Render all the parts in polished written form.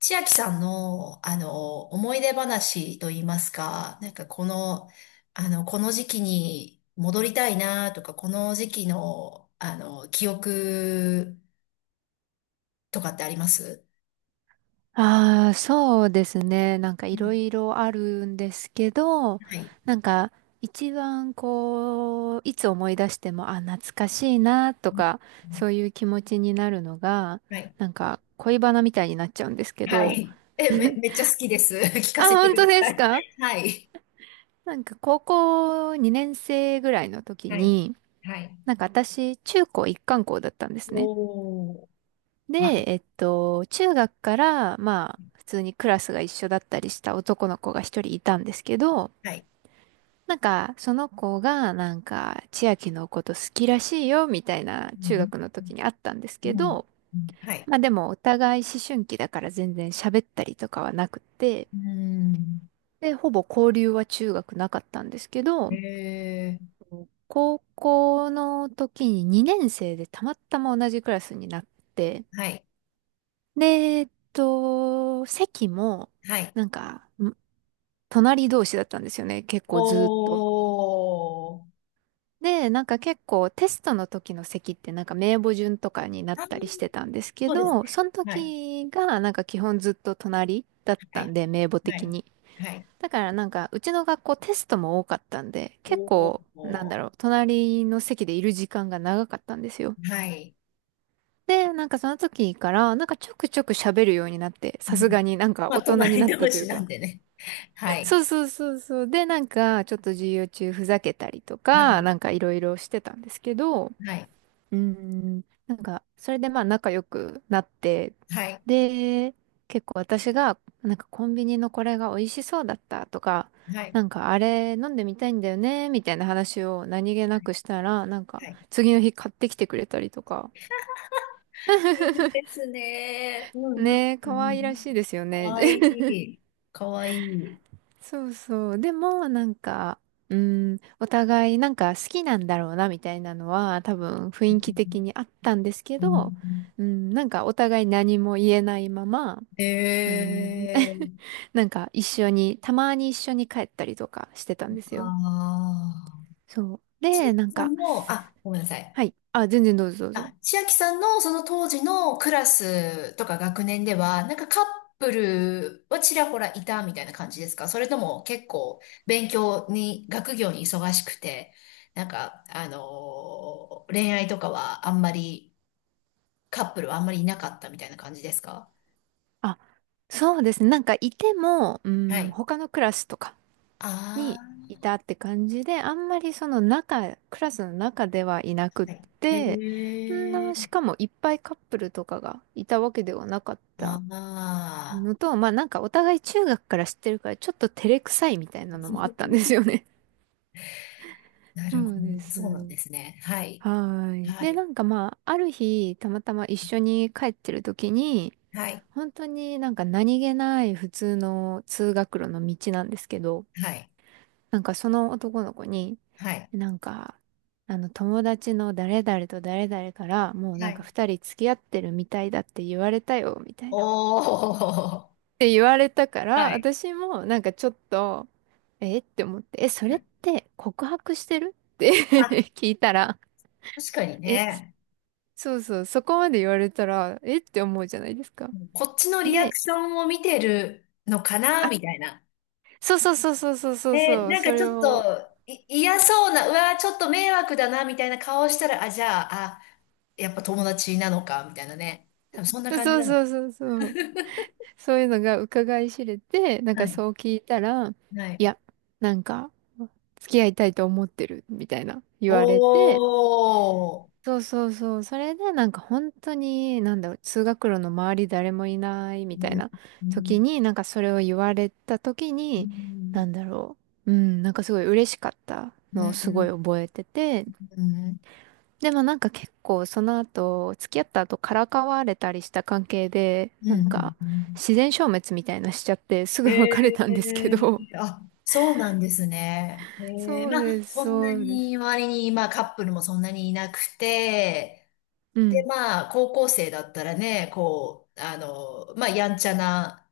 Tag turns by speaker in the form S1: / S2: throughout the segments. S1: 千秋さんの、思い出話といいますか、なんかこの、この時期に戻りたいなとか、この時期の、記憶とかってあります。
S2: ああ、そうですね。なんか
S1: う
S2: いろ
S1: ん、
S2: いろあるんですけど、
S1: はい。
S2: なんか一番こう、いつ思い出しても、あ、懐かしいなとか、そういう気持ちになるのが、
S1: はい。
S2: なんか恋バナみたいになっちゃうんですけ
S1: は
S2: ど。
S1: い。え、め、めっちゃ好きです。聞か
S2: あ、
S1: せて
S2: 本
S1: く
S2: 当
S1: だ
S2: で
S1: さ
S2: す
S1: い。
S2: か？
S1: はい。
S2: なんか高校2年生ぐらいの時
S1: はい。
S2: に、
S1: はい。
S2: なんか私、中高一貫校だったんですね。
S1: おー。は
S2: で、
S1: い。
S2: 中学から、まあ、普通にクラスが一緒だったりした男の子が一人いたんですけど、
S1: はい。
S2: なんか、その子が、なんか、千秋のこと好きらしいよ、みたいな、
S1: う
S2: 中
S1: ん。
S2: 学の時にあったんです
S1: う
S2: け
S1: ん。
S2: ど、
S1: うん、はい。
S2: まあでも、お互い思春期だから全然喋ったりとかはなくて、
S1: うん。
S2: で、ほぼ交流は中学なかったんですけど、
S1: え
S2: 高校の時に2年生でたまたま同じクラスになって、
S1: ー。はい。
S2: で、席も、
S1: はい。
S2: なんか、隣同士だったんですよね、結
S1: お
S2: 構ずーっと。
S1: ー。
S2: で、なんか結構テストの時の席ってなんか名簿順とかになっ
S1: あ
S2: たりし
S1: ー、
S2: てたんですけ
S1: そうですね。
S2: ど、その
S1: はい。
S2: 時がなんか基本ずっと隣だっ
S1: は
S2: たん
S1: い。
S2: で、名簿
S1: は
S2: 的
S1: い。
S2: に。
S1: はい。
S2: だからなんかうちの学校テストも多かったんで、結
S1: お
S2: 構なん
S1: お。
S2: だろう、隣の席でいる時間が長かったんですよ。
S1: はい。
S2: で、なんかその時からなんかちょくちょく喋るようになって、
S1: う
S2: さす
S1: ん。
S2: がになんか
S1: まあ、
S2: 大人に
S1: 隣
S2: なっ
S1: 同
S2: たとい
S1: 士
S2: う
S1: な
S2: か。
S1: んでね。は い。
S2: そうそうそうそう。で、なんかちょっと授業中ふざけたりと
S1: は
S2: か、
S1: い。
S2: なんかいろいろしてたんですけど、
S1: はい。
S2: なんか、それでまあ仲良くなって、
S1: はい。
S2: で、結構私が、なんかコンビニのこれが美味しそうだったとか、
S1: はい。
S2: なんかあれ飲んでみたいんだよね、みたいな話を何気なくしたら、なんか
S1: はい。
S2: 次の日買ってきてくれたりとか。
S1: いいで すね。うん、うん、
S2: ねえ、
S1: う
S2: 可愛らしい
S1: ん。
S2: ですよ
S1: か
S2: ね。
S1: わい い。かわいい。
S2: そうそう。でも、なんか、うん、お互いなんか好きなんだろうな、みたいなのは、多分
S1: う
S2: 雰囲気的
S1: ん、
S2: にあったんですけ
S1: う
S2: ど、
S1: ん、
S2: うん、なんかお互い何も言えないまま、うん、
S1: えー。
S2: なんか一緒に、たまに一緒に帰ったりとかしてたんですよ。
S1: ああ。
S2: そう。
S1: ちい
S2: で、なん
S1: ちゃん
S2: か、
S1: も、あ、ごめんなさい。
S2: はい。あ、全然どうぞどうぞ。
S1: あ、千秋さんのその当時のクラスとか学年では、なんかカップルはちらほらいたみたいな感じですか？それとも結構勉強に、学業に忙しくて、なんか、恋愛とかはあんまり、カップルはあんまりいなかったみたいな感じですか？
S2: あ、そうですね。なんかいても、う
S1: は
S2: ん、
S1: い。
S2: 他のクラスとかに
S1: あ
S2: いたって感じで、あんまりその中、クラスの中ではいなくっ
S1: あ、はい。
S2: て、
S1: へ
S2: し
S1: え、
S2: かもいっぱいカップルとかがいたわけではなかった
S1: ああ、
S2: のと、まあなんかお互い中学から知ってるからちょっと照れくさいみたいなのもあったんですよね。
S1: な
S2: そ
S1: るほ
S2: うで
S1: ど。そうなんで
S2: す。
S1: すね。はい。
S2: はーい。
S1: は
S2: で、
S1: い。
S2: なんかまあ、ある日、たまたま一緒に帰ってる時に、
S1: はい。
S2: 本当になんか何気ない普通の通学路の道なんですけど、
S1: はい。
S2: なんかその男の子に、
S1: はい。
S2: なんか、あの友達の誰々と誰々からもう
S1: は
S2: なんか
S1: い。
S2: 二人付き合ってるみたいだって言われたよ、みたい
S1: お
S2: な。っ
S1: ー。
S2: て言われたか
S1: は
S2: ら、
S1: い。
S2: 私もなんかちょっと、えって思って、え、それって告白してる？って
S1: あ、
S2: 聞いたら、
S1: 確かに
S2: え、
S1: ね。
S2: そうそう、そこまで言われたら、えって思うじゃないですか。
S1: こっちのリアク
S2: で、
S1: ションを見てるのかな、
S2: あ、
S1: みたいな。
S2: そうそうそうそうそうそう
S1: え、
S2: そう、
S1: なん
S2: そ
S1: かち
S2: れ
S1: ょっ
S2: を、
S1: と、い、嫌そうな、うわー、ちょっと迷惑だな、みたいな顔したら、あ、じゃあ、あ、やっぱ友達なのか、みたいなね。多分そんな感じ
S2: そう
S1: なの。
S2: そうそうそう。そういうのが伺い知れて、なん
S1: は
S2: か
S1: い。
S2: そう聞いたら、
S1: はい。
S2: いや、なんか、付き合いたいと思ってる、みたいな言
S1: お
S2: われて、
S1: ー。
S2: そうそうそう、それでなんか本当に、なんだろう、通学路の周り誰もいないみ
S1: う
S2: たい
S1: ん。
S2: な
S1: う
S2: 時
S1: ん。
S2: に、なんかそれを言われた時
S1: う
S2: に、
S1: ん。
S2: なんだろう、うん、なんかすごい嬉しかった
S1: う
S2: のをす
S1: ん。
S2: ごい
S1: う
S2: 覚えてて、
S1: ん。
S2: でもなんか結構その後、付き合った後からかわれたりした関係で、
S1: う
S2: なん
S1: ん。
S2: か
S1: うん。
S2: 自然消滅みたいなしちゃってす
S1: え
S2: ぐ別れ
S1: え、
S2: たんですけど。
S1: あ、そうなんですね。ええ、
S2: そう
S1: まあ、
S2: です、
S1: そんな
S2: そうです。
S1: に周りに、まあ、カップルもそんなにいなくて、
S2: う
S1: で、
S2: ん。
S1: まあ、高校生だったらね、こう、まあ、やんちゃな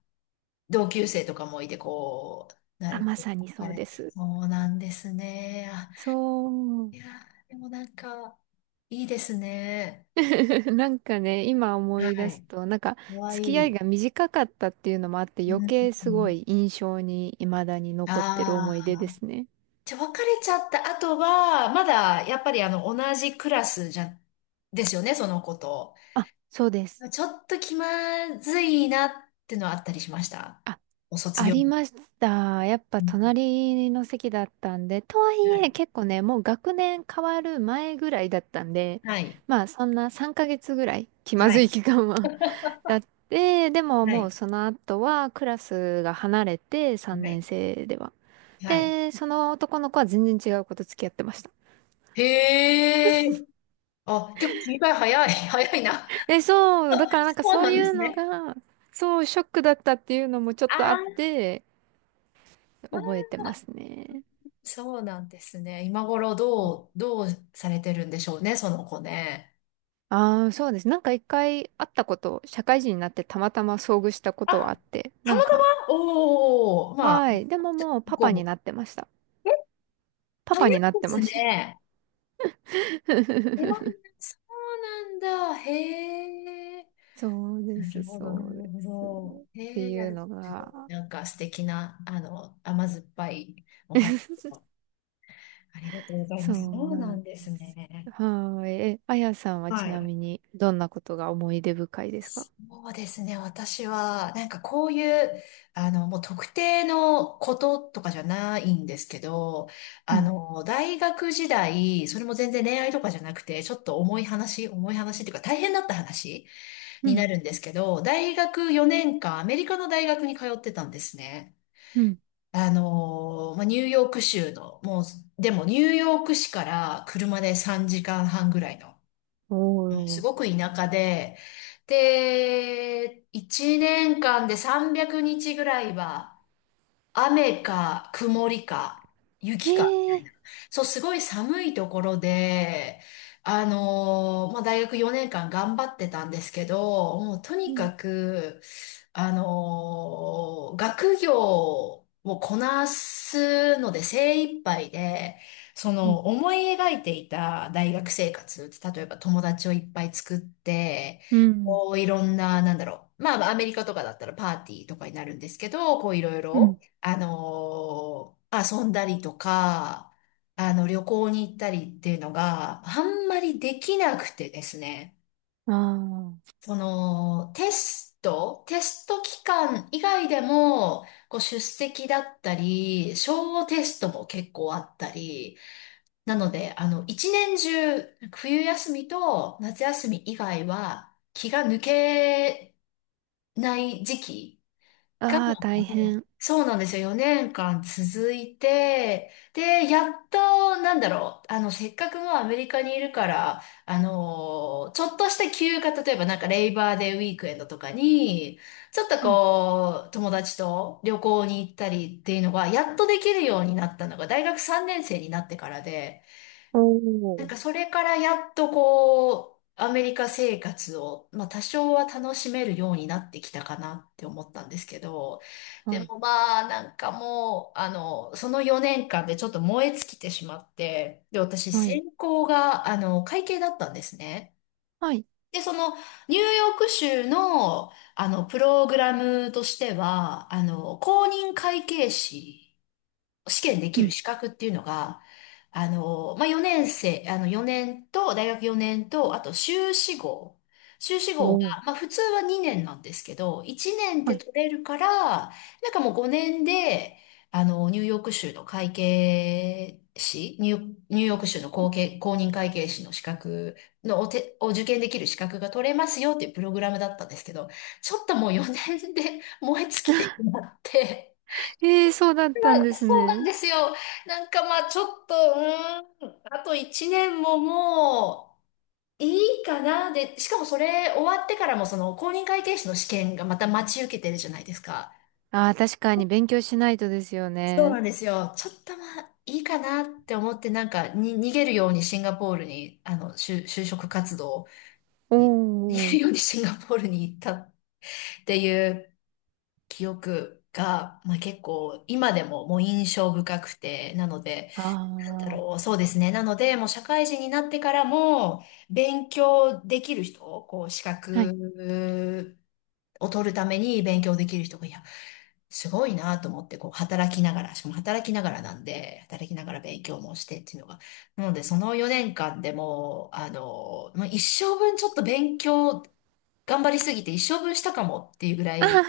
S1: 同級生とかもいて、こう、な
S2: あ、
S1: るほ
S2: ま
S1: ど、
S2: さにそ
S1: あ
S2: う
S1: れっ
S2: で
S1: て、
S2: す。
S1: そうなんですね。あ、
S2: そう。
S1: いやー、でもなんか、いいですね。
S2: なんかね、今思
S1: は
S2: い出
S1: い。
S2: すと、なんか
S1: かわい
S2: 付き合い
S1: い。
S2: が短かったっていうのもあって
S1: う
S2: 余計すご
S1: ん、
S2: い印象に未だに残ってる思い
S1: あ、
S2: 出ですね。
S1: じゃあ、別れちゃった後は、まだ、やっぱり同じクラスじゃ、ですよね、その子と。
S2: あ、そうです。
S1: ちょっと気まずいなってのはあったりしました？
S2: あ
S1: お卒
S2: あ
S1: 業。
S2: りました。やっぱ
S1: う、
S2: 隣の席だったんで、とはい
S1: は
S2: え
S1: い。
S2: 結構ね、もう学年変わる前ぐらいだったんで、
S1: はい。
S2: まあそんな3ヶ月ぐらい気ま
S1: は
S2: ずい
S1: い。
S2: 期間は。 だって、でも
S1: は
S2: もう
S1: い。
S2: その後はクラスが離れて3年生では。
S1: はい。
S2: で、その男の子は全然違う子と付き合ってました。
S1: へえ。あ、結構切り替え早い。早いな。
S2: えそう、だからなんか
S1: そう
S2: そ
S1: な
S2: う
S1: ん
S2: い
S1: で
S2: う
S1: す
S2: の
S1: ね。
S2: が、そう、ショックだったっていうのもちょ
S1: あ
S2: っとあっ
S1: ー、
S2: て、
S1: あー、
S2: 覚えてますね。
S1: そうなんですね。今頃どう、どうされてるんでしょうね、その子ね。
S2: ああ、そうです。なんか一回会ったこと、社会人になってたまたま遭遇したことはあ
S1: あ、
S2: って、
S1: た
S2: な
S1: ま
S2: ん
S1: た
S2: か、
S1: ま、おー、まあ、
S2: はい。でももうパ
S1: こ
S2: パ
S1: う
S2: に
S1: も、
S2: なってました。パ
S1: 早い
S2: パ
S1: で
S2: になってま
S1: す
S2: した。
S1: ね。いやいや、そうなんだ。へえ。
S2: そうで
S1: な
S2: す、
S1: るほど、な
S2: そう
S1: る
S2: で
S1: ほ
S2: す。っ
S1: ど。へ
S2: て
S1: え、や
S2: いう
S1: る。
S2: のが、
S1: なんか素敵な、甘酸っぱいお話を ありがとうござい
S2: そ
S1: ます。そ
S2: う
S1: う
S2: な
S1: な
S2: ん
S1: んです
S2: です。
S1: ね。
S2: はーい。え、あやさんは
S1: は
S2: ちな
S1: い。
S2: みにどんなことが思い出深いですか？
S1: そうですね。私は、なんかこういう、もう特定のこととかじゃないんですけど、
S2: うん、
S1: 大学時代、それも全然恋愛とかじゃなくて、ちょっと重い話、重い話っていうか大変だった話
S2: う
S1: に
S2: ん、
S1: なるんですけど、大学4年間、アメリカの大学に通ってたんですね。
S2: うん。
S1: まあ、ニューヨーク州の、もう、でもニューヨーク市から車で3時間半ぐらいのす
S2: お
S1: ご
S2: ー。
S1: く田舎で、で、1年間で300日ぐらいは、雨か曇りか
S2: へ
S1: 雪かみた
S2: え。
S1: いな。そう、すごい寒いところで、まあ、大学4年間頑張ってたんですけど、もうと
S2: う
S1: に
S2: ん、
S1: かく、学業をこなすので精一杯で、そ
S2: うん、
S1: の思い描いていた大学生活って例えば友達をいっぱい作って、
S2: うん、
S1: こういろんな、なんだろう。まあ、アメリカとかだったらパーティーとかになるんですけど、こういろい
S2: う
S1: ろ。
S2: ん。
S1: 遊んだりとか、旅行に行ったりっていうのがあんまりできなくてですね。
S2: あ
S1: その、テスト期間以外でも、こう出席だったり、小テストも結構あったり、なので、一年中、冬休みと夏休み以外は気が抜けない時期が
S2: あ。あ
S1: も
S2: あ、大
S1: う、
S2: 変。
S1: そうなんですよ。4年間続いて、で、やっと、なんだろう、せっかくもうアメリカにいるから、ちょっとした休暇、例えばなんかレイバーデーウィークエンドとかに、ちょっとこう、友達と旅行に行ったりっていうのが、やっとできるようになったのが、大学3年生になってからで、
S2: お
S1: なん
S2: ー、
S1: かそれからやっとこう、アメリカ生活を、まあ多少は楽しめるようになってきたかなって思ったんですけど、
S2: は
S1: で
S2: い。
S1: もまあなんかもう、その4年間でちょっと燃え尽きてしまって、で、私
S2: はい。
S1: 専攻が、会計だったんですね。
S2: はい。
S1: で、その、ニューヨーク州の、プログラムとしては、公認会計士、試験で
S2: う
S1: きる
S2: ん。
S1: 資格っていうのが、まあ、4年生、4年と、大学4年と、あと修士号。修士号
S2: お
S1: が、
S2: ー、
S1: まあ、普通は2年なんですけど、1年
S2: は
S1: で
S2: い。
S1: 取れるから、なんかもう5年で、ニューヨーク州の会計士、ニューヨーク州の公認会計士の資格のを受験できる資格が取れますよっていうプログラムだったんですけど、ちょっともう4年で燃え尽きてしまって、
S2: えーそうだった
S1: ま
S2: ん
S1: あ
S2: です
S1: そうなん
S2: ね。
S1: ですよ。なんかまあちょっと、あと1年ももういいかな。で、しかもそれ終わってからもその公認会計士の試験がまた待ち受けてるじゃないですか。
S2: ああ、確かに勉強しないとですよ
S1: そう
S2: ね。
S1: なんですよ。ちょっとまあいいかなって思ってなんかに逃げるようにシンガポールに、就職活動
S2: お
S1: に、逃げる
S2: ー、
S1: ようにシンガポールに行ったっていう記憶が、まあ結構今でももう印象深くて、なので、
S2: あ
S1: だろう。そうですね。なので、もう社会人になってからも、勉強できる人、こう、資
S2: あ。はい。
S1: 格を取るために勉強できる人が、いや、すごいなと思って、こう、働きながら、しかも働きながらなんで、働きながら勉強もしてっていうのが。なので、その4年間でもう、もう一生分ちょっと勉強、頑張りすぎて一生分したかもっていうぐらい、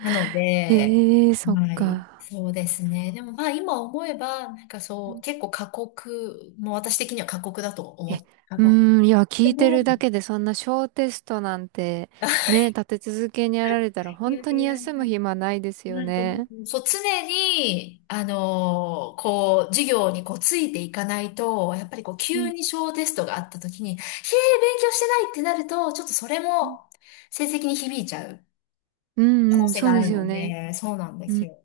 S1: なの
S2: え
S1: で、
S2: ーそっ
S1: はい、
S2: か。
S1: そうですね。でもまあ今思えば、なんか
S2: う
S1: そう、
S2: ん、
S1: 結構過酷、もう私的には過酷だと思
S2: え、う
S1: って、過
S2: ー
S1: 酷。
S2: ん、いや、聞
S1: で
S2: いて
S1: も、
S2: るだけでそんな小テストなんて、ね、立て続けにやられたら
S1: い
S2: 本
S1: やい
S2: 当に
S1: や、
S2: 休む暇ないですよ
S1: なんかも
S2: ね。
S1: う、そう、常に、こう、授業にこう、ついていかないと、やっぱりこう、
S2: う
S1: 急
S2: ん。
S1: に小テストがあった時に、へえ、勉強してないってなると、ちょっとそれも、成績に響いちゃう
S2: う
S1: 可
S2: ん
S1: 能
S2: うん、
S1: 性
S2: そ
S1: が
S2: う
S1: あ
S2: で
S1: る
S2: すよ
S1: の
S2: ね。
S1: で、そうなんで
S2: う
S1: す
S2: ん。
S1: よ。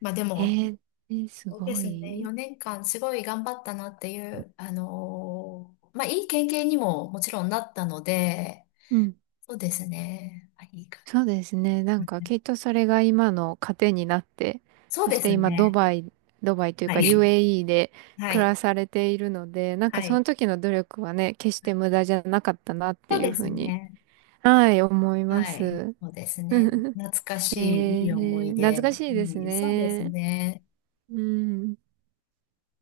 S1: まあでも、
S2: ええ、えーす
S1: そうで
S2: ご
S1: すね。
S2: い。
S1: 4年間すごい頑張ったなっていう、まあ、いい経験にももちろんなったので、
S2: うん、
S1: そうですね。はい、いいか。
S2: そうですね。な
S1: う
S2: んか
S1: ん、
S2: きっとそれが今の糧になって、
S1: そう
S2: そし
S1: で
S2: て
S1: す
S2: 今ド
S1: ね。
S2: バイ、ドバイという
S1: は
S2: か
S1: い。
S2: UAE で
S1: は
S2: 暮
S1: い。
S2: らされているので、なんか
S1: は
S2: そ
S1: い。
S2: の時の努力はね、決して無駄じゃなかったなっ
S1: そ
S2: て
S1: う
S2: いう
S1: で
S2: ふう
S1: す
S2: に、
S1: ね。
S2: はい、思いま
S1: はい。
S2: す。
S1: そうですね。懐か
S2: え
S1: しい、いい思い
S2: ー、懐
S1: 出。
S2: かしいです
S1: うん、そうです
S2: ね。
S1: ね。
S2: うん。